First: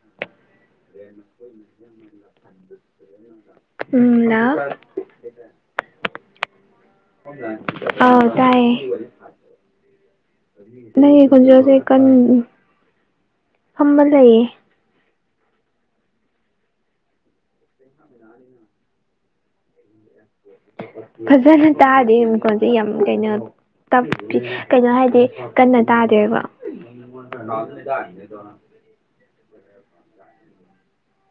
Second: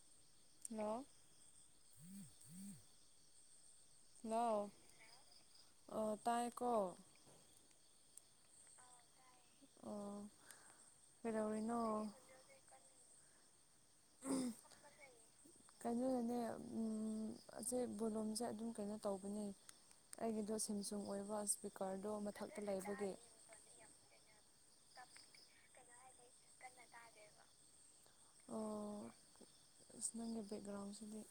[inaudible] hello [unintelligible] ꯎꯝ ꯂꯥꯎ hello ꯑꯣ ꯇꯥꯏꯌ‌ꯦꯀꯣ ꯑꯧ ꯇꯥꯏꯌꯦ ꯑꯣ ꯅꯪꯒꯤ ꯈꯣꯟꯖꯦꯜꯁꯦ ꯀꯟ ꯀꯩꯗꯧꯔꯤꯅꯣ ꯐꯝꯃ ꯂꯩꯌꯦ ꯀꯩꯅꯣꯅꯅꯦ ꯎꯝ ꯑꯁꯦ ꯕꯣꯂꯣꯝꯁꯦ ꯑꯗꯨꯝ ꯀꯩꯅꯣ ꯇꯧꯕꯅꯦ ꯑꯩꯒꯤꯗꯣ ꯁꯦꯝꯁꯨꯡ ꯑꯣꯏꯕ ꯐꯖꯅ ꯏꯁꯄꯤꯀ꯭ꯔꯗꯣ ꯇꯥꯗꯦ ꯃꯊꯛꯇ ꯃꯈꯣꯟꯁꯦ ꯌꯥꯝ ꯂꯩꯕꯒꯤ ꯀꯩꯅꯣ ꯇꯞꯄꯤ ꯀꯩꯅꯣ ꯍꯥꯏꯗꯤ ꯀꯟꯅ ꯇꯥꯗꯦꯕ ꯑꯣ ꯅꯪꯒꯤ ꯕꯦꯛꯒ꯭ꯔꯥꯎꯟꯁꯤꯗꯤ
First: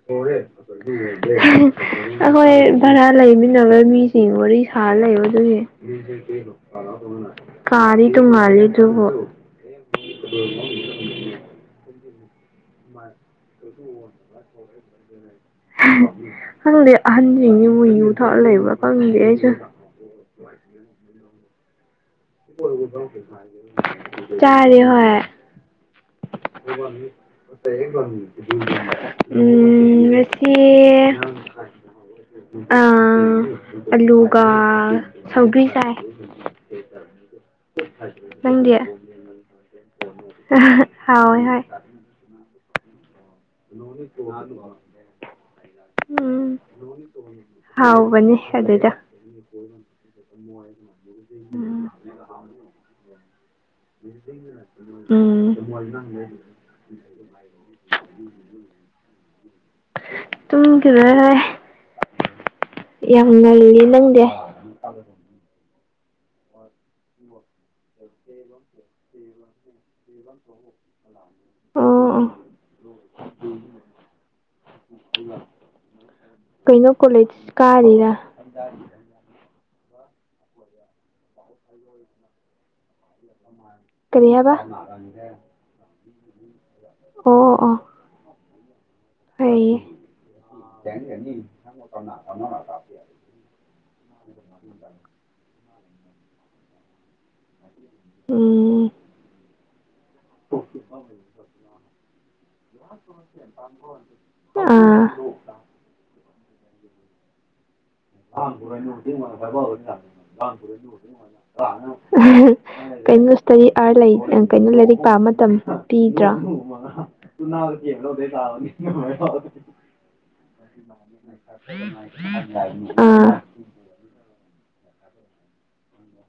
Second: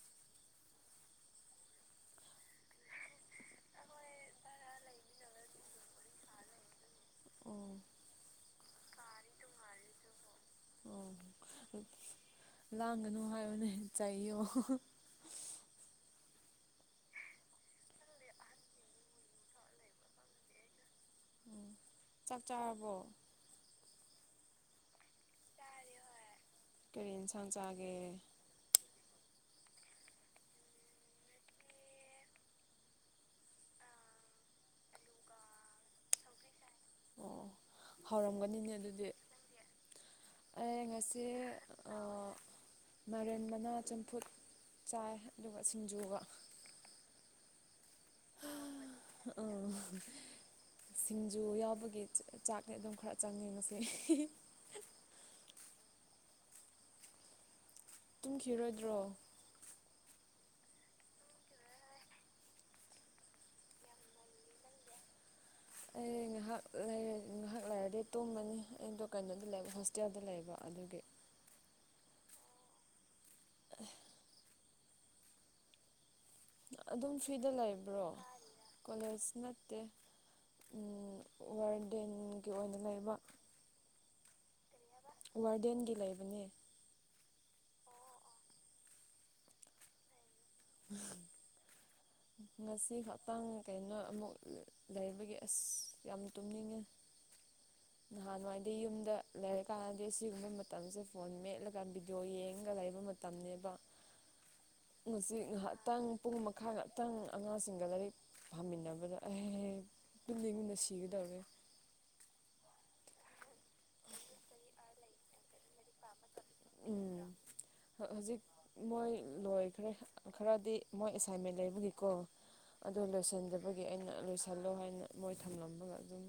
[unintelligible] ꯑꯩꯈꯣꯏ ꯚꯥꯔꯥ ꯂꯩꯃꯤꯟꯅꯕ ꯃꯤꯁꯤꯡ ꯋꯥꯔꯤ ꯁꯥꯔ ꯂꯩꯕ ꯑꯗꯨꯒꯤ ꯑꯣ ꯀꯥꯗꯤ ꯇꯣꯡꯉꯥꯜꯂꯦ ꯑꯗꯨꯕꯨ ꯑꯣ ꯂꯥꯡꯒꯅꯨ ꯍꯥꯏꯌꯣꯅꯦ ꯆꯩꯌꯣ ꯈꯪꯗꯦ ꯑꯍꯟꯁꯤꯡꯁꯤ ꯃꯣꯏ ꯌꯨ ꯊꯛꯑ ꯂꯩꯕ꯭ꯔꯥ ꯈꯪꯗꯦ ꯑꯩꯁꯨ ꯎꯝ ꯆꯥꯛ ꯆꯥꯔꯕꯣ ꯆꯥꯔꯦ ꯍꯣꯏ ꯀꯔꯤ ꯌꯦꯟꯁꯥꯡ ꯆꯥꯒꯦ [unintelligible] ꯎꯝ ꯉꯁꯤ ꯑꯥ ꯑꯂꯨꯒ ꯁꯧꯒ꯭ꯔꯤ ꯆꯥꯢ ꯑꯣ ꯍꯥꯎꯔꯝꯒꯅꯤꯅꯦ ꯅꯪꯗꯤ ꯑꯗꯨꯗꯤ ꯑꯩ ꯉꯁꯤ ꯍꯥꯎꯋꯦ ꯍꯣꯏ ꯑꯣ ꯃꯥꯏꯔꯦꯟ ꯃꯅꯥ ꯆꯝꯐꯨꯠ ꯆꯥꯏ ꯑꯗꯨꯒ ꯁꯤꯡꯖꯨꯒ ꯎꯝ ꯍꯥꯎꯕꯅꯦ ꯑꯗꯨꯗ‌ꯣ ꯎꯝ ꯁꯤꯡꯖꯨ ꯎꯝ ꯌꯥꯎꯕꯒꯤ ꯆꯥꯛꯇꯤ ꯑꯗꯨꯝ ꯈꯔ ꯆꯪꯉ‌ꯦꯕꯁꯦ ꯎꯝ ꯇꯨꯝꯈꯤꯔꯣꯏꯗ꯭ꯔꯣ ꯇꯨꯝꯈꯤꯔ‌ꯣꯏꯍ‌ꯦ ꯌꯥꯝ ꯉꯜꯂꯤ ꯅꯪꯗꯤ [inaudible] ꯑꯩ ꯉꯥꯏꯍꯥꯛ ꯂꯩꯔ ꯉꯥꯏꯍꯥꯛ ꯂꯩꯔꯗꯤ ꯇꯨꯝꯃꯅꯤ ꯑꯩꯗꯣ ꯀꯩꯅꯣꯗ ꯂꯩꯕ ꯍꯣꯁꯇꯦꯜꯗ ꯂꯩꯕ ꯑꯗꯨꯒꯤ ꯑꯣ ꯑꯣ ꯑꯁ ꯀꯩꯅꯣ ꯑꯗꯨꯝ ꯀꯣꯂꯦꯖ ꯐ꯭ꯔꯤꯗ ꯂꯩꯕ꯭ꯔꯣ ꯀꯥꯔꯤꯔ ꯀꯣꯂꯦꯖ ꯅꯠꯇꯦ ꯎꯝ ꯋꯥꯔꯗꯦꯟꯒꯤ ꯑꯣꯏꯅ ꯂꯩꯕ ꯀꯔꯤ ꯍꯥꯏꯕ ꯋꯥꯔꯗꯦꯟꯒꯤ ꯂꯩꯕꯅꯦ ꯑꯣ ꯑꯣ ꯐꯩꯌ‌ꯦ [unintelligible] ꯄ‌ꯪ ꯀꯩꯅꯣ ꯑꯃꯨꯛ ꯂꯩꯕꯒꯤ ꯑꯁ ꯌꯥꯝ ꯇꯨꯝꯅꯤꯡꯉꯦ ꯅꯍꯥꯟꯋꯥꯏꯗꯤ ꯎꯝ ꯌꯨꯝꯗ ꯂꯩꯔꯀꯥꯟꯗꯤ ꯁꯤꯒꯨꯝꯕ ꯃꯇꯝꯁꯦ ꯐꯣꯟ ꯃꯦꯠꯂꯒ ꯚꯤꯗꯤꯑꯣ ꯌꯦꯡꯉꯒ ꯂꯩꯕ ꯃ ꯇꯝꯅꯦꯕ ꯑꯥ ꯉꯇꯪ ꯄꯨꯡ ꯃꯈꯥ ꯉꯥꯛꯇꯪ ꯑꯉꯥꯡꯁꯤꯡꯒ ꯂꯥꯏꯔꯤꯛ [unintelligible] ꯄꯥꯃꯤꯟꯅꯕꯗ ꯑꯩ ꯄꯨꯛꯅꯤꯡꯅ ꯁꯤꯒꯗꯧꯔꯦ ꯀꯩꯅꯣ ꯏꯁꯇꯔꯤ ꯑꯥꯔꯗ ꯂꯩ ꯀꯩꯅꯣ ꯂꯥꯏꯔꯤꯛ ꯄꯥꯕ ꯃꯇꯝ ꯄꯤꯗ꯭ꯔꯥ ꯎꯝ ꯍꯧꯖꯤꯛ ꯃꯣꯏ ꯂꯣꯏꯈ꯭ꯔꯦ ꯈꯔꯗꯤ ꯃꯣꯏ ꯑꯦꯁꯥꯏꯟꯃꯦꯟ ꯂꯩꯕꯒꯤꯀꯣ ꯑ ꯑꯗꯨ ꯑꯥ ꯂꯣꯏꯁꯤꯟꯗꯕꯒꯤ ꯑꯩꯅ ꯂꯣꯏꯁꯤꯜꯂꯣ ꯍꯥꯏꯅ ꯃꯣꯏ ꯊꯝꯂꯝꯃꯒ ꯑꯗꯨꯝ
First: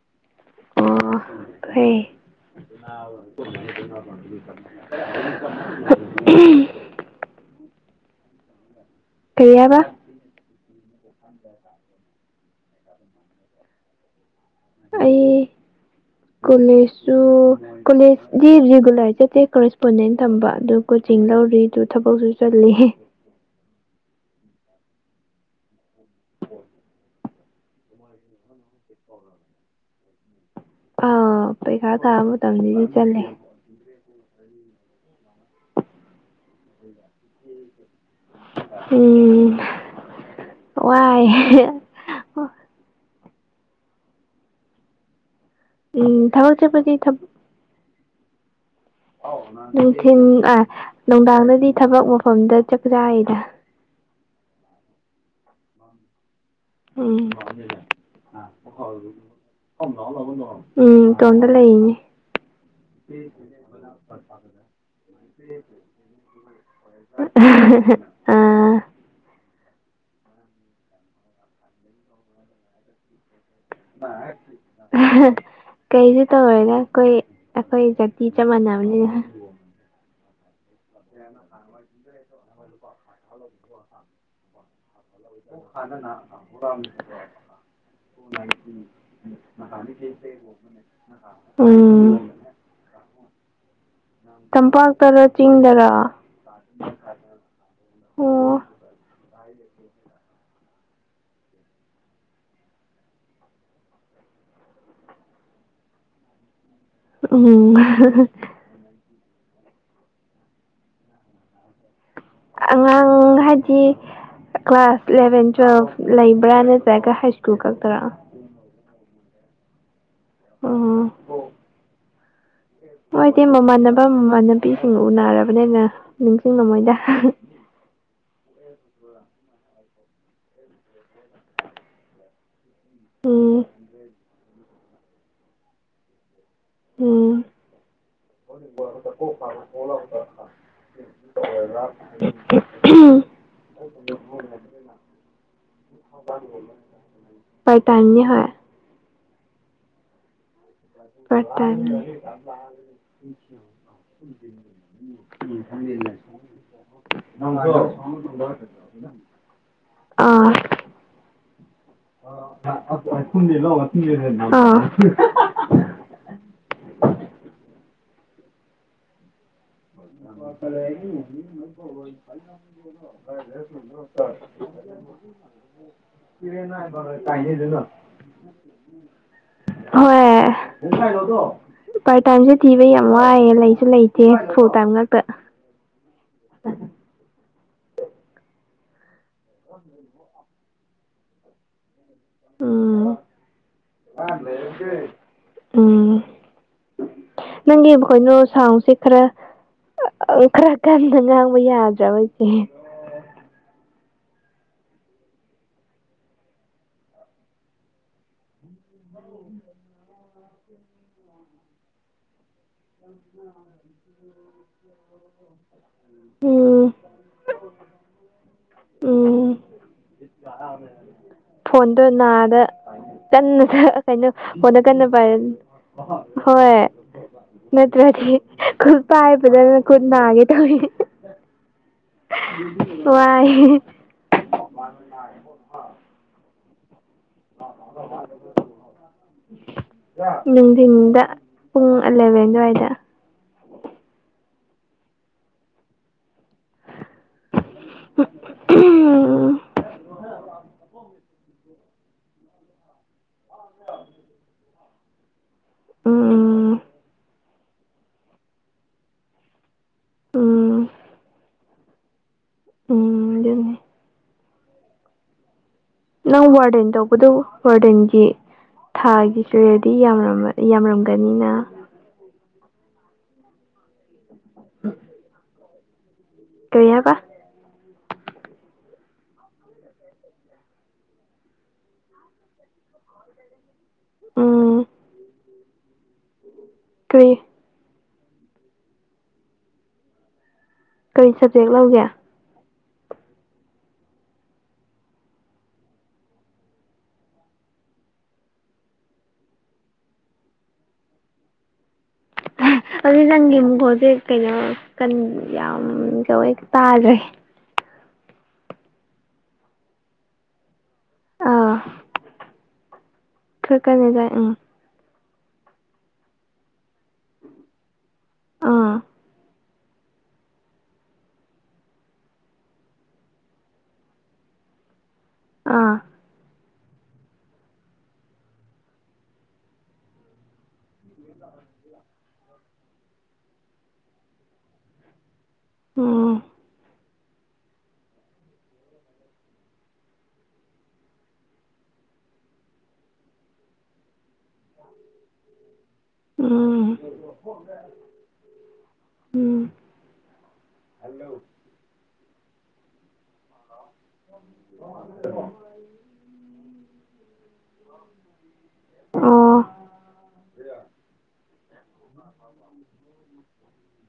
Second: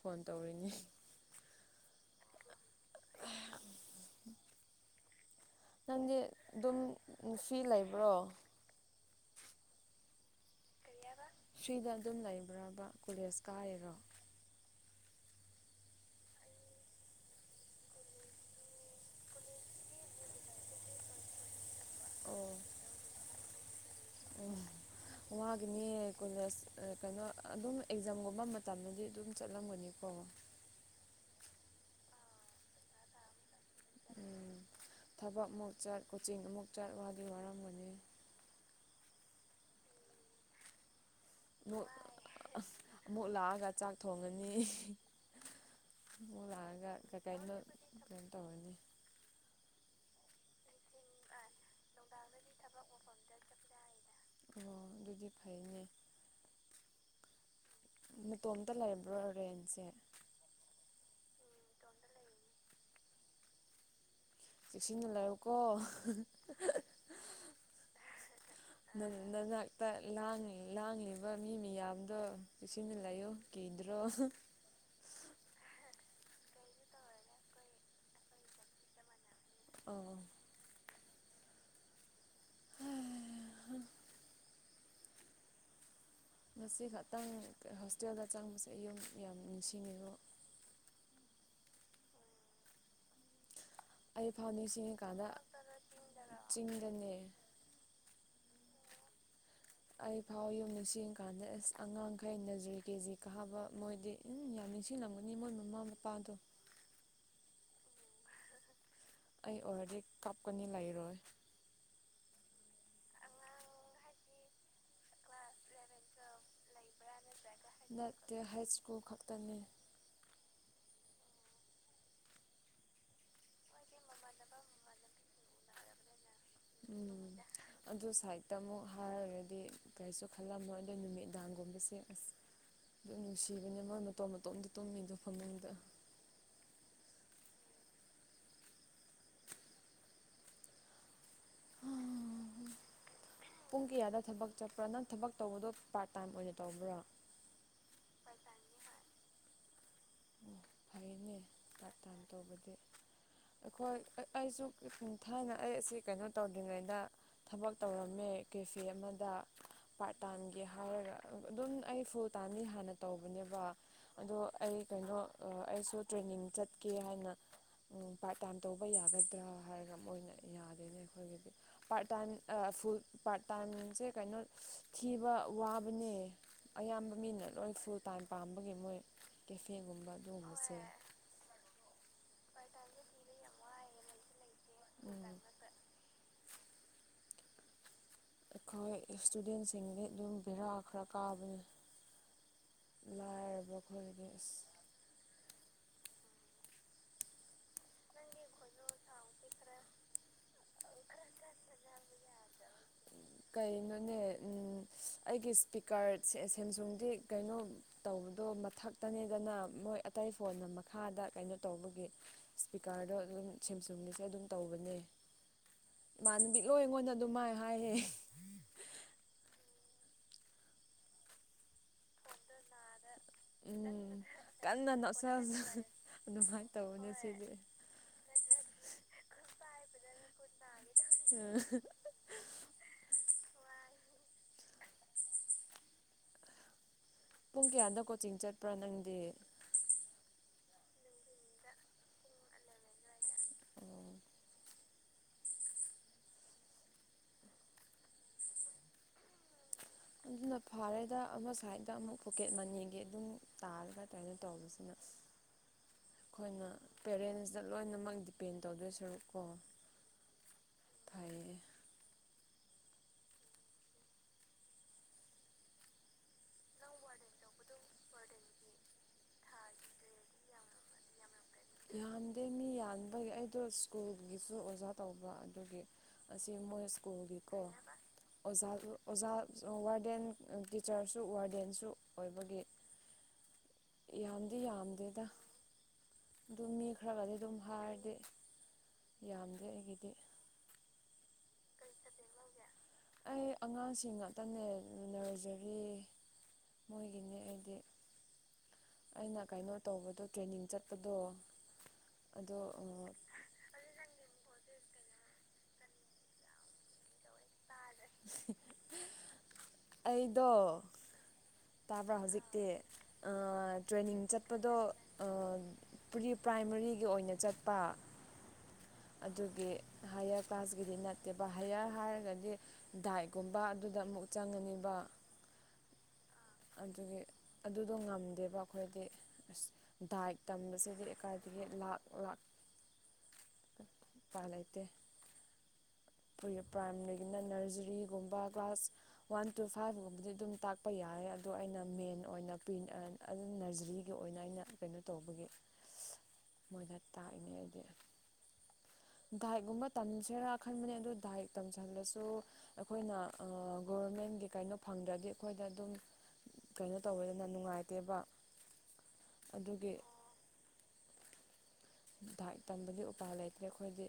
ꯐꯣꯟ ꯇꯧꯔꯤꯅꯤ ꯑꯣ ꯍꯣꯏ ꯅꯪꯗꯤ ꯑꯗꯨꯝ ꯐ꯭ꯔꯤ ꯂꯩꯕ꯭ꯔꯣ ꯀꯔꯤ ꯍꯥꯏꯕꯥ ꯐ꯭ꯔꯤꯗ ꯑꯗꯨꯝ ꯂꯩꯕ꯭ꯔꯥꯕ ꯀꯣꯂꯦꯖ ꯀꯥꯔꯤꯔꯣ ꯑꯩ ꯀꯣꯂꯦꯖꯁꯨ ꯀꯣꯂꯦꯖꯗꯤ ꯔꯤꯒꯨꯂꯔ ꯆꯠꯇꯦ ꯀꯣꯔꯦꯁꯄꯣꯟꯗꯦꯟ ꯊꯝꯕ ꯑꯗꯨ ꯀꯣꯆꯤꯡ ꯂꯧꯔꯤ ꯑꯗꯨ ꯊꯕꯛꯁꯨ ꯆꯠꯂꯤ ꯎꯝ ꯋꯥꯒꯤꯅꯦ ꯀꯣꯂꯦꯖ ꯀꯩꯅꯣ ꯑꯗꯨꯝ ꯑꯦꯛꯖꯥꯝꯒꯨꯝꯕ ꯃꯇꯝꯗꯗꯤ ꯑꯗꯨꯝ ꯆꯠꯂꯝꯒꯅꯤꯀꯣ ꯑꯥ ꯄꯩꯈꯥ ꯊꯥꯕ ꯃꯇꯝꯗꯤ ꯆꯠꯂꯦ ꯎꯝ ꯊꯕꯛ ꯑꯃꯨꯛ ꯆꯠ ꯀꯣꯆꯤꯡ ꯑꯃꯨꯛ ꯆꯠ ꯋꯥꯗꯤ ꯋꯥꯔꯝꯒꯅꯤ ꯎꯝ ꯋꯥꯏ ꯑꯃꯨꯛ ꯑꯃꯨꯛ ꯂꯥꯛꯑꯒ ꯆꯥꯛ ꯊꯣꯡꯉꯅꯤ ꯎꯝ ꯑꯃꯨꯛ ꯊꯕꯛ ꯂꯥꯛꯑꯒ ꯆꯠꯄꯗꯤ ꯀꯥ ꯀꯩꯅꯣ ꯀꯩꯟ ꯇꯧꯔꯥꯅꯤ ꯅꯨꯡꯊꯤꯜ ꯑꯥ ꯅꯨꯡꯗꯥꯡꯗꯗꯤ ꯊꯕꯛ ꯃꯐꯝꯗ ꯆꯥꯛ ꯆꯥꯥꯏꯗ ꯑꯣ ꯑꯗꯨꯗꯤ ꯐꯩꯅꯦ ꯎꯝ ꯅꯥꯇꯣꯝꯇ ꯂꯩꯔꯝꯕ꯭ꯔꯣ ꯔꯦꯟꯁꯦ [unintelligible] ꯎꯝ ꯏꯇꯣꯝꯗꯥ ꯂꯩꯔꯤꯅꯤ ꯆꯦꯛꯁꯤꯟꯅ ꯂꯥꯛꯑꯣꯀꯣ ꯑꯥ ꯅꯪ ꯅꯅꯥꯛꯇ ꯂꯥꯡ ꯂꯥꯡꯂꯤꯕ ꯃꯤ ꯃꯌꯥꯝꯗꯣ ꯆꯦꯛꯁꯤꯟꯅ ꯂꯩꯌꯨ ꯀꯤꯗ꯭ꯔꯣ ꯀꯩꯁꯨ ꯇꯧꯔꯣꯏꯗꯥ ꯑꯩꯈꯣꯏ ꯑꯩꯈꯣꯏ ꯖꯥꯇꯤ ꯆꯞ ꯃꯥꯟꯅꯕꯅꯤꯅ ꯑꯣ [unintelligible] ꯍ ꯍꯥ ꯄꯨꯛ ꯍꯥꯟꯅꯥꯅꯥ ꯉꯁꯤ ꯈꯛꯇꯪ ꯍꯣꯁꯇꯦꯜꯗ ꯆꯪꯕꯁꯦ ꯑꯩ ꯌꯨꯝ ꯌꯥꯝ ꯅꯤꯡꯁꯤꯡꯉꯦꯕꯣ ꯎꯝ ꯑꯩ ꯐꯥꯎ ꯇꯝꯄꯥꯛꯇꯔꯥ ꯅꯤꯡꯁꯤꯡꯉꯤꯀꯥꯟꯗ ꯆꯤꯡꯗꯔꯥ ꯆꯤꯡꯗꯅꯦ ꯑꯣ ꯑꯩ ꯐꯥꯎ ꯌꯨꯝ ꯅꯤꯡꯁꯤꯡ ꯀꯥꯟꯗ ꯑꯉꯥꯡꯈꯩ ꯅꯥꯖ꯭ꯔꯤ ꯀꯦꯖꯤ ꯀꯥꯕ ꯃꯣꯏꯗꯤ ꯎꯝ ꯌꯥꯝ ꯅꯤꯡꯁꯤꯡꯂꯝꯒꯅꯤ ꯃꯣꯏ ꯃꯃꯥ ꯃꯄꯥꯗꯣ ꯎꯝ ꯑꯩ ꯑꯣꯏꯔꯗꯤ ꯀꯞꯀꯅꯤ ꯂꯩꯔꯣꯏ ꯑꯉꯥꯡ ꯍꯥꯏꯗꯤ ꯀ꯭ꯂꯥꯁ ꯏꯂꯕꯦꯟ ꯇꯨꯌꯦꯜ꯭ꯐ ꯂꯩꯕ꯭ꯔꯥ ꯅꯠꯇ꯭ꯔꯒ ꯍꯥꯏ ꯁ꯭ꯀꯨꯜ ꯈꯛꯇꯔꯥ ꯂꯩꯇꯦ ꯍꯥꯏ ꯁ꯭ꯀꯨꯜ ꯈꯛꯇꯪꯅꯦ ꯎꯝ ꯃꯣꯏꯗꯤ ꯃꯃꯥꯟꯅꯕ ꯃꯃꯥꯟꯅꯕꯤꯁꯤꯡ ꯎꯅꯔꯕꯅꯦꯅ ꯅꯤꯡꯁꯤꯡꯉꯝꯃꯣꯏꯗ ꯎꯝ ꯑꯗꯨ ꯁꯥꯏꯠꯇ ꯑꯃꯨꯛ ꯍꯥꯏꯔꯒꯗꯤ ꯀꯔꯤꯁꯨ ꯈꯜꯂꯝꯃꯣꯏ ꯑꯗꯣ ꯅꯨꯃꯤꯗꯥꯡꯒꯨꯝꯕꯁꯦ ꯑꯁ [inaudible] ꯑꯗꯨ ꯎꯝ ꯅꯨꯡꯁꯤꯕꯅꯤ ꯃꯣꯏ ꯃꯇꯣꯝ ꯃꯇꯣꯝꯗ ꯇꯨꯝꯃꯤꯗꯣ ꯐꯃꯨꯡꯗ ꯎꯝ [unintelligible] ꯄꯨꯡ ꯀꯌꯥꯗ ꯊꯕꯛ ꯆꯠꯄ꯭ꯔꯣ ꯅꯪ ꯊꯕꯛ ꯇꯧꯕꯗꯣ ꯄꯥꯔꯠ ꯇꯥꯏꯝ ꯑꯣꯏꯅ ꯇꯧꯕ꯭ꯔꯣ ꯄꯥꯔꯠ ꯇꯥꯏꯝꯅꯤ ꯍꯣꯏ ꯑꯣ ꯐꯩꯅꯦ ꯄꯥꯔꯠ ꯇꯥꯏꯝ ꯇꯧꯕꯗꯤ ꯑꯩꯈꯣꯏ ꯑ ꯑꯩꯁꯨ ꯊꯥꯏꯅ ꯑꯩ ꯑꯁꯤ ꯀꯩꯅꯣ ꯇꯧꯗ꯭ꯔꯤꯉꯩꯗ ꯊꯕꯛ ꯇꯧꯔꯝꯃꯦ ꯀꯦꯐꯦ ꯑꯃꯗ ꯄꯥꯔꯠ ꯑꯥ ꯇꯥꯏꯝꯒꯤ ꯍꯥꯏꯔꯒ ꯑꯗꯨꯝ ꯑꯩ ꯐꯨꯜ ꯇꯥꯏꯝꯗꯤ ꯍꯥꯟꯅ ꯇꯧꯕꯅꯦꯕ ꯑꯗꯣ ꯑꯥ ꯑꯩ ꯀꯩꯅꯣ ꯑ ꯑꯩꯁꯨ ꯇ꯭ꯔꯦꯅꯤꯡ ꯆꯠꯀꯦ ꯍꯥꯏꯅ ꯎꯝ ꯄꯥꯔꯠ ꯇꯥꯏꯝ ꯇꯧꯕ ꯌꯥꯒꯗ꯭ꯔꯥ ꯍꯥꯏꯔ ꯒ ꯃꯣꯏꯅ ꯌꯥꯗꯦꯅꯦ ꯑꯈꯣꯏꯒꯤꯗꯤ ꯄꯥꯔꯠ ꯇꯥꯏꯝ ꯑ ꯐꯨꯜ ꯄꯥꯔꯠ ꯇꯥꯏꯝꯁꯦ ꯀꯩꯅꯣ ꯊꯤꯕ ꯋꯥꯕꯅꯦ ꯑꯌꯥꯝꯕ ꯃꯤꯅ ꯂꯣꯏ ꯐꯨꯜ ꯇꯥꯏꯝ ꯄꯥꯝꯕꯒꯤ ꯃꯣꯏ ꯀꯦꯐꯦꯒꯨꯝꯕ ꯍꯣꯏ ꯑꯗꯨꯒꯨꯝꯕꯁꯦ ꯄꯥꯔꯠ ꯇꯥꯏꯝꯁꯦ ꯊꯤꯕ ꯌꯥꯝ ꯋꯥꯏꯌꯦ ꯂꯩꯁꯨ ꯂꯩꯇꯦ ꯐꯨꯜ ꯇꯥꯏꯝ ꯉꯥꯛꯇ ꯍꯨꯝ ꯑꯩꯈꯣꯏ ꯏꯁꯇꯨꯗꯦꯟꯁꯤꯡꯗꯤ ꯑꯗꯨꯝ ꯚꯦꯔꯥ ꯈꯔ ꯀꯥꯕꯅꯤ ꯎꯝ ꯂꯥꯏꯔꯕ ꯑꯈꯣꯏꯒꯤꯗꯤ ꯏꯁ [unintelligible] ꯎꯝ ꯅꯪꯒꯤ ꯀꯩꯅꯣ ꯁꯥꯎꯟꯁꯦ ꯈꯔ ꯈꯔ ꯀꯟꯗ ꯉꯥꯡꯕ ꯌꯥꯗ꯭ꯔꯕꯆꯦ ꯀꯩꯅꯣꯅꯦ ꯎꯝ ꯑꯩꯒꯤ ꯏꯁꯄꯤꯀꯔꯦ ꯁꯦꯝꯁꯨꯡꯗꯤ ꯀꯩꯅꯣ ꯇꯧꯕꯗꯣ ꯃꯊꯛꯇꯅꯦꯗꯅ ꯃꯣꯏ ꯑꯇꯩ ꯐꯣꯟꯅ ꯃꯈꯥꯗ ꯀꯩꯅꯣ ꯇꯧꯕꯒꯤ ꯏꯁꯄꯤꯀꯥꯔꯗꯣ ꯑꯗꯨꯝ ꯁꯦꯝꯁꯨꯝꯒꯤꯁꯦ ꯑꯗꯨꯝ ꯇꯧꯕꯅꯦ ꯏꯃꯥꯟꯅꯕꯤ ꯂꯣꯏ ꯎꯝ ꯑꯩꯉꯣꯟꯗ ꯑꯗꯨꯝꯃꯥꯏ ꯍꯥꯏꯍꯦ ꯎꯝ ꯐꯣꯟꯗꯣ ꯅꯥꯗ ꯀꯟꯅ ꯎꯝ ꯀꯩꯅꯣ ꯐꯣꯟꯗꯣ ꯀꯟꯅ ꯄꯥꯏꯌꯣ ꯅꯞꯁꯜꯂꯁꯨ ꯑꯗꯨꯃꯥꯏꯅ ꯍꯣꯏ ꯇꯧꯕꯅꯦ ꯁꯤꯗꯤ ꯅꯠꯇ꯭ꯔꯗꯤ ꯈꯨꯠ ꯄꯥꯏꯕꯗꯅ ꯈꯨꯠ ꯅꯥꯒꯦ ꯇꯧꯏ ꯑꯥ ꯋꯥꯏꯌꯦ ꯄꯨꯡ ꯀꯌꯥꯗ ꯀꯣꯆꯤꯡ ꯆꯠꯄ꯭ꯔꯥ ꯅꯪꯗꯤ ꯅꯨꯡꯊꯤꯟꯗ ꯄꯨꯡ ꯑꯦꯂꯚꯦꯟ ꯑꯗꯨꯋꯥꯏꯗ ꯑꯣ [unintelligible] ꯑꯗꯨꯅ ꯐꯔꯦꯗ ꯑꯃ ꯁꯥꯏꯗ ꯑꯃꯨꯛ ꯄꯣꯀꯦꯠ ꯃꯅꯤꯒꯤ ꯑꯗꯨꯝ ꯇꯥꯜꯂꯒ ꯑꯗꯨꯃꯥꯏꯅ ꯇꯧꯕꯁꯤꯅ [unintelligible] ꯑꯈꯣꯏꯅ ꯎꯝ ꯄꯦꯔꯦꯟꯁꯇ ꯂꯣꯏꯅꯃꯛ ꯗꯤꯄꯦꯟ ꯇꯧꯗꯣꯏ ꯁꯔꯨꯛꯀꯣ ꯎꯝ ꯐꯩꯌꯦ ꯎꯝ ꯗꯨꯅꯦ ꯅꯪ ꯋꯥꯔꯗꯦꯟ ꯇꯧꯕꯗꯨ ꯋꯥꯔꯗꯦꯟꯒꯤ ꯊꯥꯒꯤ ꯄꯦꯗꯤ ꯌꯥꯝꯔꯝ ꯌꯥꯝꯔꯝꯒꯅꯤꯅ ꯌꯥꯝꯗꯦ ꯃꯤ ꯌꯥꯝꯕꯒꯤ ꯑꯩꯗꯣ ꯁ꯭ꯀꯨꯜꯒꯤꯁꯨ ꯑꯣꯖꯥ ꯇꯧꯕ ꯑꯗꯨꯒꯤ ꯑꯁꯤ ꯃꯣꯏ ꯀꯔꯤ ꯍꯥꯏꯕ ꯁ꯭ꯀꯨꯜꯒꯤꯀꯣ ꯑꯣꯖꯥꯁꯨ ꯑꯣꯖꯥ ꯋꯥꯔꯗꯦꯟ ꯇꯤꯆꯔꯁꯨ ꯋꯥꯔꯗꯦꯟꯁꯨ ꯑꯣꯏꯕꯒꯤ ꯌꯥꯝꯗꯤ ꯎꯝ ꯌꯥꯝꯗꯦꯗ ꯑꯗꯨꯝ ꯃꯤ ꯈꯔꯒꯗꯤ ꯀꯔꯤ ꯑꯗꯨꯝ ꯍꯥꯢꯔꯗꯤ ꯌꯥꯝꯗꯦ ꯑꯩꯒꯤꯗꯤ ꯀꯩ ꯁꯕꯖꯦꯛ ꯂꯧꯒꯦ ꯑꯩ ꯑꯉꯥꯡꯁꯤꯡ ꯉꯥꯛꯇꯅꯦ ꯅꯔꯖꯔꯤ ꯃꯣꯏꯒꯤꯅꯦ ꯑꯩꯗꯤ ꯑꯩꯅ ꯀꯩꯅꯣ ꯇꯧꯕꯗꯣ ꯇ꯭ꯔꯦꯅꯤꯡ ꯆꯠꯄꯗꯣ ꯑꯗꯣ ꯑꯗꯨ ꯅꯪꯒꯤ ꯃꯈꯣꯟꯁꯦ ꯀꯩꯅꯣ ꯀꯟ ꯌꯥꯝ ꯇꯧꯋꯦ ꯇꯥꯗ꯭ꯔꯦ [inaudible] ꯑꯩꯗꯣ [inaudible] ꯑꯥ ꯇꯥꯕ꯭ꯔꯥ ꯍꯧꯖꯤꯛꯇꯤ ꯈꯔ ꯀꯟꯅ ꯇ꯭ꯔꯦꯅꯤꯡ ꯇꯥꯏ ꯎꯝ ꯆꯠꯄꯗꯣ ꯑ ꯄ꯭ꯔꯤ ꯄ꯭ꯔꯥꯏꯃꯔꯤꯒꯤ ꯑꯣꯏꯅ ꯆꯠꯄ ꯑꯥ ꯑꯗꯨꯒꯤ ꯍꯥꯏꯌꯔ ꯀ꯭ꯂꯥꯁꯀꯤꯗꯤ ꯅꯠꯇꯦꯕ ꯍꯥꯏꯌꯔ ꯍꯥꯏꯔꯒꯗꯤ ꯗꯥꯏꯛꯀꯨꯝꯕ ꯑꯗꯨꯗ ꯑꯃꯨꯛ ꯆꯪꯉꯅꯤꯕ ꯑꯥ ꯑꯗꯨꯒꯤ ꯑꯗꯨꯗꯣ ꯉꯝꯗꯦꯕ ꯑꯩꯈꯣꯏꯗꯤ ꯑꯁ ꯗꯥꯏꯛ ꯇꯝꯕꯁꯤꯗꯤ ꯀꯥꯏꯗꯒꯤ ꯂꯥꯛ ꯂꯥꯛ ꯎꯄꯥꯏ ꯂꯩꯇꯦ ꯎꯝ ꯄ꯭ꯔꯤ ꯄ꯭ꯔꯥꯏꯃꯔꯤ ꯅ ꯅꯔꯖꯔꯤꯒꯨꯝꯕ ꯀ꯭ꯂꯥꯁ ꯋꯥꯟ ꯇꯨ ꯐꯥꯏꯚꯒꯨꯝꯕꯗꯤ ꯑꯗꯨꯝ ꯇꯥꯛꯄ ꯌꯥꯏꯌꯦ ꯑꯗꯣ ꯑꯩꯅ ꯃꯦꯟ ꯑꯣꯏꯅ ꯄꯤ ꯑꯗꯨ ꯅꯔꯖꯔꯤꯒꯤ ꯑꯣꯏꯅ ꯑꯩꯅ ꯀꯩꯅꯣ ꯇꯧꯕꯒꯤ ꯎꯝ ꯃꯣꯏꯅ ꯇꯥꯛꯏꯅꯦ ꯑꯩꯗꯤ ꯎꯝ ꯗꯥꯏꯛ ꯒꯨꯝꯕ ꯇꯝꯁꯤꯔꯥ ꯈꯟꯕꯅꯦ ꯑꯗꯨ ꯗꯥꯢꯛ ꯇꯝꯁꯟꯂꯁꯨ ꯑꯩꯈꯣꯏꯅ ꯑꯩ ꯒꯣꯚꯔꯃꯦꯟꯒꯤ ꯀꯩꯅꯣ ꯐꯪꯗ꯭ꯔꯗꯤ ꯑꯩꯈꯣꯏꯗ ꯑꯗꯨꯝ ꯀꯩꯅꯣ ꯇꯧꯋꯦꯗꯅ ꯅꯨꯡꯉꯥꯏꯇꯦꯕ ꯑꯣ ꯑꯗꯨꯒꯤ ꯗꯥꯢꯛ ꯇꯝꯕꯗꯤ ꯎꯄꯥꯏ ꯂꯩꯇ꯭ꯔꯦ ꯑꯩꯈꯣꯏꯗꯤ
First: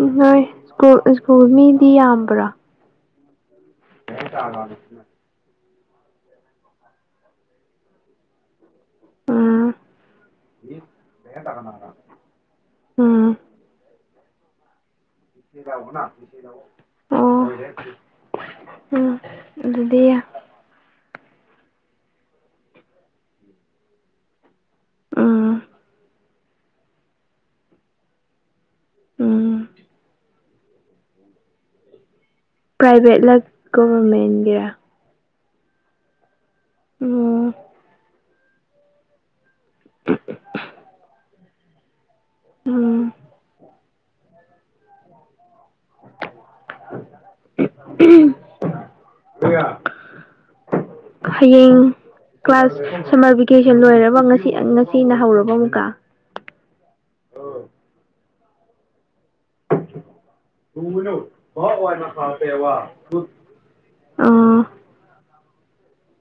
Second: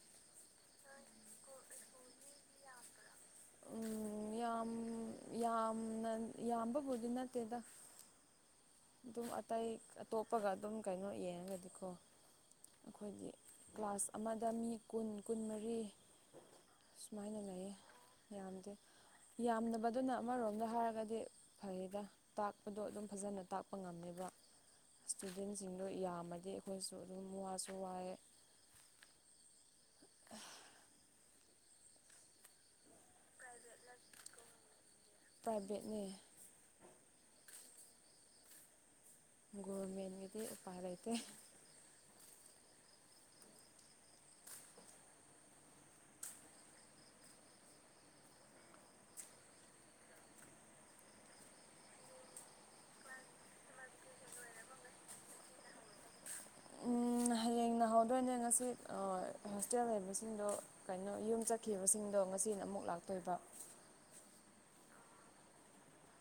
ꯎꯝ ꯍꯣꯏ ꯁ꯭ꯀꯨꯜ ꯁ꯭ꯀꯨꯜ ꯃꯤꯗꯤ ꯌꯥꯝꯕ꯭ꯔꯥ ꯎꯝ ꯌꯥꯝ ꯌꯥꯝꯅ ꯌꯥꯝꯕꯕꯨꯗꯤ ꯅꯠꯇꯦꯗ ꯑꯗꯨꯝ ꯑꯇꯩ ꯎꯝ ꯑꯇꯣꯞꯄꯒ ꯑꯗꯨꯝ ꯀꯩꯅꯣ ꯌꯦꯡꯉꯒꯗꯤꯀꯣ ꯑꯩꯈꯣꯏꯒꯤ ꯎꯝ ꯀ꯭ꯂꯥꯁ ꯑꯃꯗ ꯃꯤ ꯀꯨꯟ ꯀꯨꯟꯃꯔꯤ ꯑꯣ ꯁꯨꯃꯥꯏꯅ ꯂꯩꯌꯦ ꯌꯥꯝꯗꯦ ꯎꯝ ꯑꯗꯨꯗꯤ ꯌꯥꯝꯗꯕꯗꯨꯅ ꯑꯃꯔꯣꯝ ꯍꯥꯏꯔꯒꯗꯤ ꯐꯩꯌꯦꯗ ꯇꯥꯛꯄꯗꯣ ꯑꯗꯨꯝ ꯐꯖꯅ ꯇꯥꯛꯄ ꯉꯝꯃꯦꯕ ꯎꯝ ꯁ꯭ꯇꯨꯗꯦꯟꯁꯤꯡꯗꯣ ꯌꯥꯝꯃꯗꯤ ꯑꯩꯈꯣꯏꯁꯨ ꯑꯗꯨꯝ ꯋꯥꯁꯨ ꯋꯥꯏꯌꯦ ꯎꯝ ꯄ꯭ꯔꯥꯏꯚꯦꯠ ꯄ꯭ꯔꯥꯏꯚꯦꯠꯅꯦ ꯎꯝ ꯒꯣꯔꯃꯦꯟꯒꯤꯗꯤ ꯎꯄꯥꯏ ꯂꯩꯇꯦ ꯎꯝ ꯑꯦ [unintelligible] ꯍꯌꯦꯡ ꯀ꯭ꯂꯥꯁ ꯁꯝꯃꯔ ꯚꯦꯀꯦꯁꯟ ꯂꯣꯏꯔꯕ ꯉꯁꯤ ꯉꯁꯤꯅ ꯍꯧꯔꯕ ꯑꯃꯨꯛꯀ ꯎꯝ ꯍꯌꯦꯡꯅ ꯍꯧꯗꯣꯏꯅꯦ ꯉꯁꯤ ꯑꯣꯏ ꯍꯣꯁꯇꯦꯜ ꯂꯩꯕꯁꯤꯡꯗꯣ ꯀꯩꯅꯣ ꯌꯨꯝ ꯆꯠꯈꯤꯕꯁꯤꯡꯗꯣ ꯉꯁꯤꯅ ꯑꯃꯨꯛ ꯂꯥꯛꯇꯣꯏꯕ ꯑꯣ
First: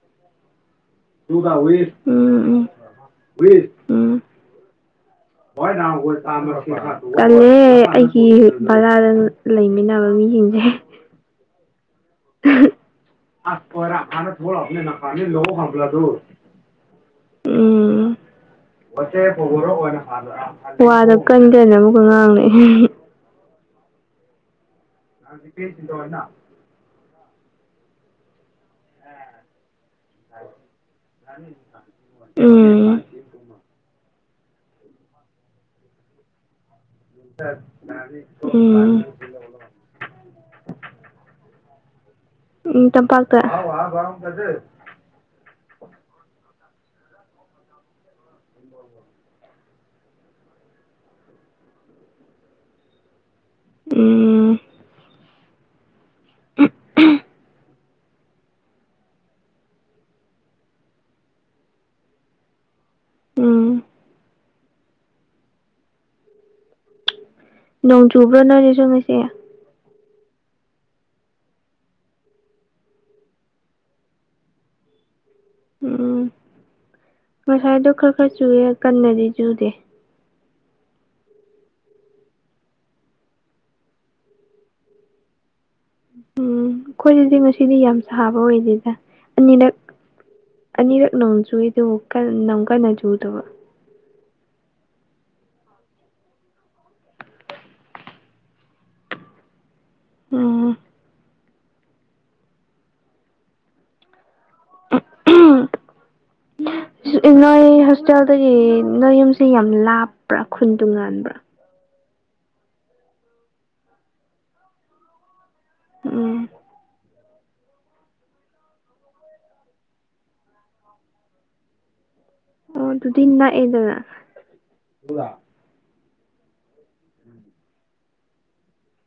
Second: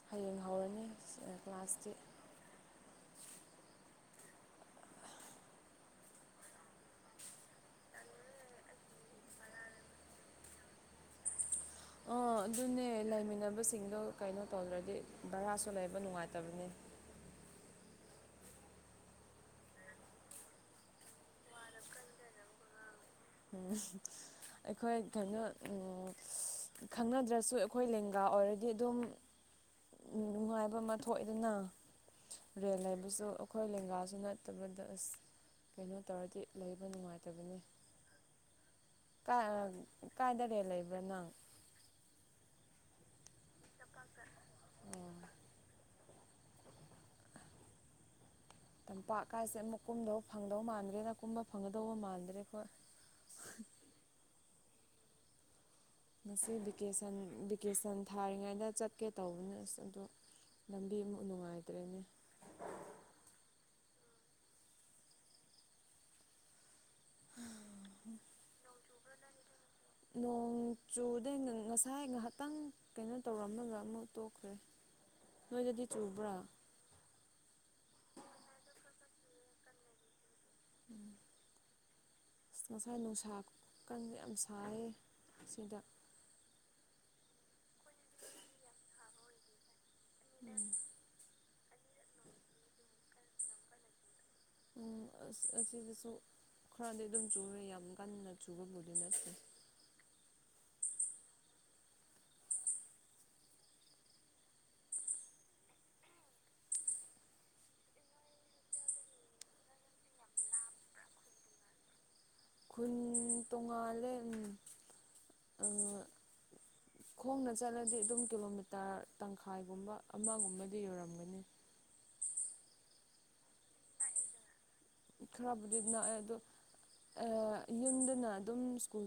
ꯍꯌꯦꯡ ꯍꯧꯔꯅꯤ ꯇꯨꯡꯁ ꯎꯝ ꯀ꯭ꯂꯥꯁꯇꯤ ꯎꯝꯁ ꯎꯝ [unintelligible] ꯇꯜꯂꯦ ꯑꯩꯒꯤ ꯕꯖꯥꯔꯗ ꯂꯩꯃꯤꯟꯅꯕ ꯃꯤꯁꯤꯡꯁꯦ ꯑꯣ ꯑꯗꯨꯅꯦ ꯂꯩꯃꯤꯟꯅꯕꯁꯤꯡꯗꯣ ꯀꯩꯅꯣ ꯇꯧꯗ꯭ꯔꯗꯤ ꯚꯔꯥꯁꯨ ꯂꯩꯕ ꯅꯨꯡꯉꯥꯏꯇꯕꯅꯦ ꯎꯝ ꯋꯥꯗꯣ ꯀꯟ ꯀꯟꯅ ꯑꯃꯨꯛꯀ ꯉꯥꯡ ꯂꯩ ꯎꯝ ꯑꯩꯈꯣꯏ ꯀꯩꯅꯣ ꯎꯝ ꯈꯪꯅꯗ꯭ꯔꯁꯨ ꯑꯩꯈꯣꯏ ꯂꯦꯡꯒꯥ ꯑꯣꯏꯔꯗꯤ ꯗꯤ ꯑꯗꯨꯝ ꯅꯨꯡꯉꯥꯏꯕ ꯑꯃ ꯊꯣꯛꯑꯦꯗꯅ ꯔꯦꯜ ꯎꯝ ꯂꯩꯕꯁꯨ ꯑꯩꯈꯣꯏ ꯂꯦꯡꯒꯥꯁꯨ ꯅꯠꯇꯕꯗ ꯑꯁ ꯀꯩꯅꯣ ꯇꯧꯔꯗꯤ ꯂꯩꯕ ꯅꯨꯡꯉꯥꯏ ꯎꯝ ꯀꯥꯏ ꯀꯥꯏꯗ ꯔꯦꯜ ꯂꯩꯕ꯭ꯔꯥ ꯅꯪ ꯎꯝ ꯇꯝꯄꯥꯛꯇ ꯑꯦ ꯇꯝꯄꯥꯛꯀꯥꯏꯁꯦ ꯑꯃꯨꯛ ꯀꯨꯝꯗꯧ ꯐꯪꯗꯧ ꯃꯥꯟꯗ꯭ꯔꯦꯅ ꯀꯨꯝꯕ ꯐꯪꯒꯗꯧꯕ ꯃꯥꯟꯗ꯭ꯔꯦ ꯑꯈꯣꯏ ꯎꯝ ꯉꯁꯤ ꯚꯤꯀꯦꯁꯟ ꯚꯤꯀꯦꯁꯟ ꯊꯥꯔꯤꯉꯩꯗ ꯆꯠꯀꯦ ꯇꯧꯕꯅꯦ ꯑꯁ ꯑꯗꯣ ꯂꯝꯕꯤ ꯅꯨꯡꯉꯥꯏꯇ꯭ꯔꯦꯅꯦ ꯎꯝ ꯅꯣꯡ ꯆꯨꯕ꯭ꯔꯥ ꯅꯣꯏꯗꯁꯨ ꯉꯁꯤ ꯅꯣꯡ ꯆꯨꯗꯦ ꯉꯁꯥꯏ ꯉꯥꯏꯍꯥꯛꯇꯪ ꯀꯩꯅꯣ ꯇꯧꯔꯝꯃꯒ ꯑꯃꯨꯛ ꯇꯣꯛꯈ꯭ꯔꯦ ꯅꯣꯏꯗꯗꯤ ꯎꯝ ꯆꯨꯕ꯭ꯔꯥ ꯉꯁꯥꯏꯗꯣ ꯈꯔ ꯈꯔꯗꯤ ꯆꯨꯏꯑꯦ ꯀꯟꯅꯗꯤ ꯆꯨꯗꯦ ꯑꯁ ꯉꯁꯥꯏ ꯅꯨꯡꯁꯥ ꯈꯨꯀꯟ ꯌꯥꯝ ꯁꯥꯏꯌꯦ ꯁꯤꯗ ꯎꯝ ꯑꯩꯈꯣꯏꯗꯗꯤ ꯉꯁꯤꯗꯤ ꯌꯥꯝ ꯁꯥꯕ ꯑꯣꯏꯗꯦꯗ ꯑꯅꯤꯔꯛ ꯑꯅꯤꯔꯛ ꯅꯣꯡ ꯆꯨꯏ ꯑꯗꯨꯕꯨ ꯀꯟ ꯅꯣꯡ ꯀꯟ ꯆꯨꯗꯕ ꯎꯝ ꯑꯁ ꯑꯁꯤꯗꯁꯨ ꯈꯔꯗꯤ ꯑꯗꯨꯝ ꯆꯨꯔꯦ ꯌꯥꯝ ꯀꯟꯅ ꯆꯨꯕꯕꯨꯗꯤ ꯅꯠꯇꯦ ꯎꯝ ꯅꯣꯏ ꯍꯣꯁꯇꯦꯜꯗꯒꯤ ꯅꯣꯏ ꯌꯨꯝꯁꯦ ꯌꯥꯝ ꯂꯥꯞꯄ꯭ꯔꯥ ꯈꯨꯟ ꯇꯣꯉꯥꯟꯕ꯭ꯔꯥ ꯈꯨꯟ ꯇꯣꯉꯥꯜꯂꯦ ꯎꯝ ꯑꯥ ꯎꯝ ꯈꯣꯡꯅ ꯆꯠꯂꯗꯤ ꯑꯗꯨꯝ ꯀꯤꯂꯣꯃꯤꯇꯔ ꯇꯪꯈꯥꯏꯒꯨꯝꯕ ꯑꯃꯒꯨꯝꯕꯗꯤ ꯌꯧꯔꯝꯒꯅꯤ ꯑꯣ ꯑꯗꯨꯗꯤ ꯅꯛꯑꯦꯗꯅ ꯈꯔꯕꯨꯗꯤ ꯅꯥꯛꯑꯦ ꯑꯗꯣ ꯑꯥ ꯌꯨꯝꯗꯅ ꯑꯗꯨꯝ ꯁ꯭ꯀꯨꯜ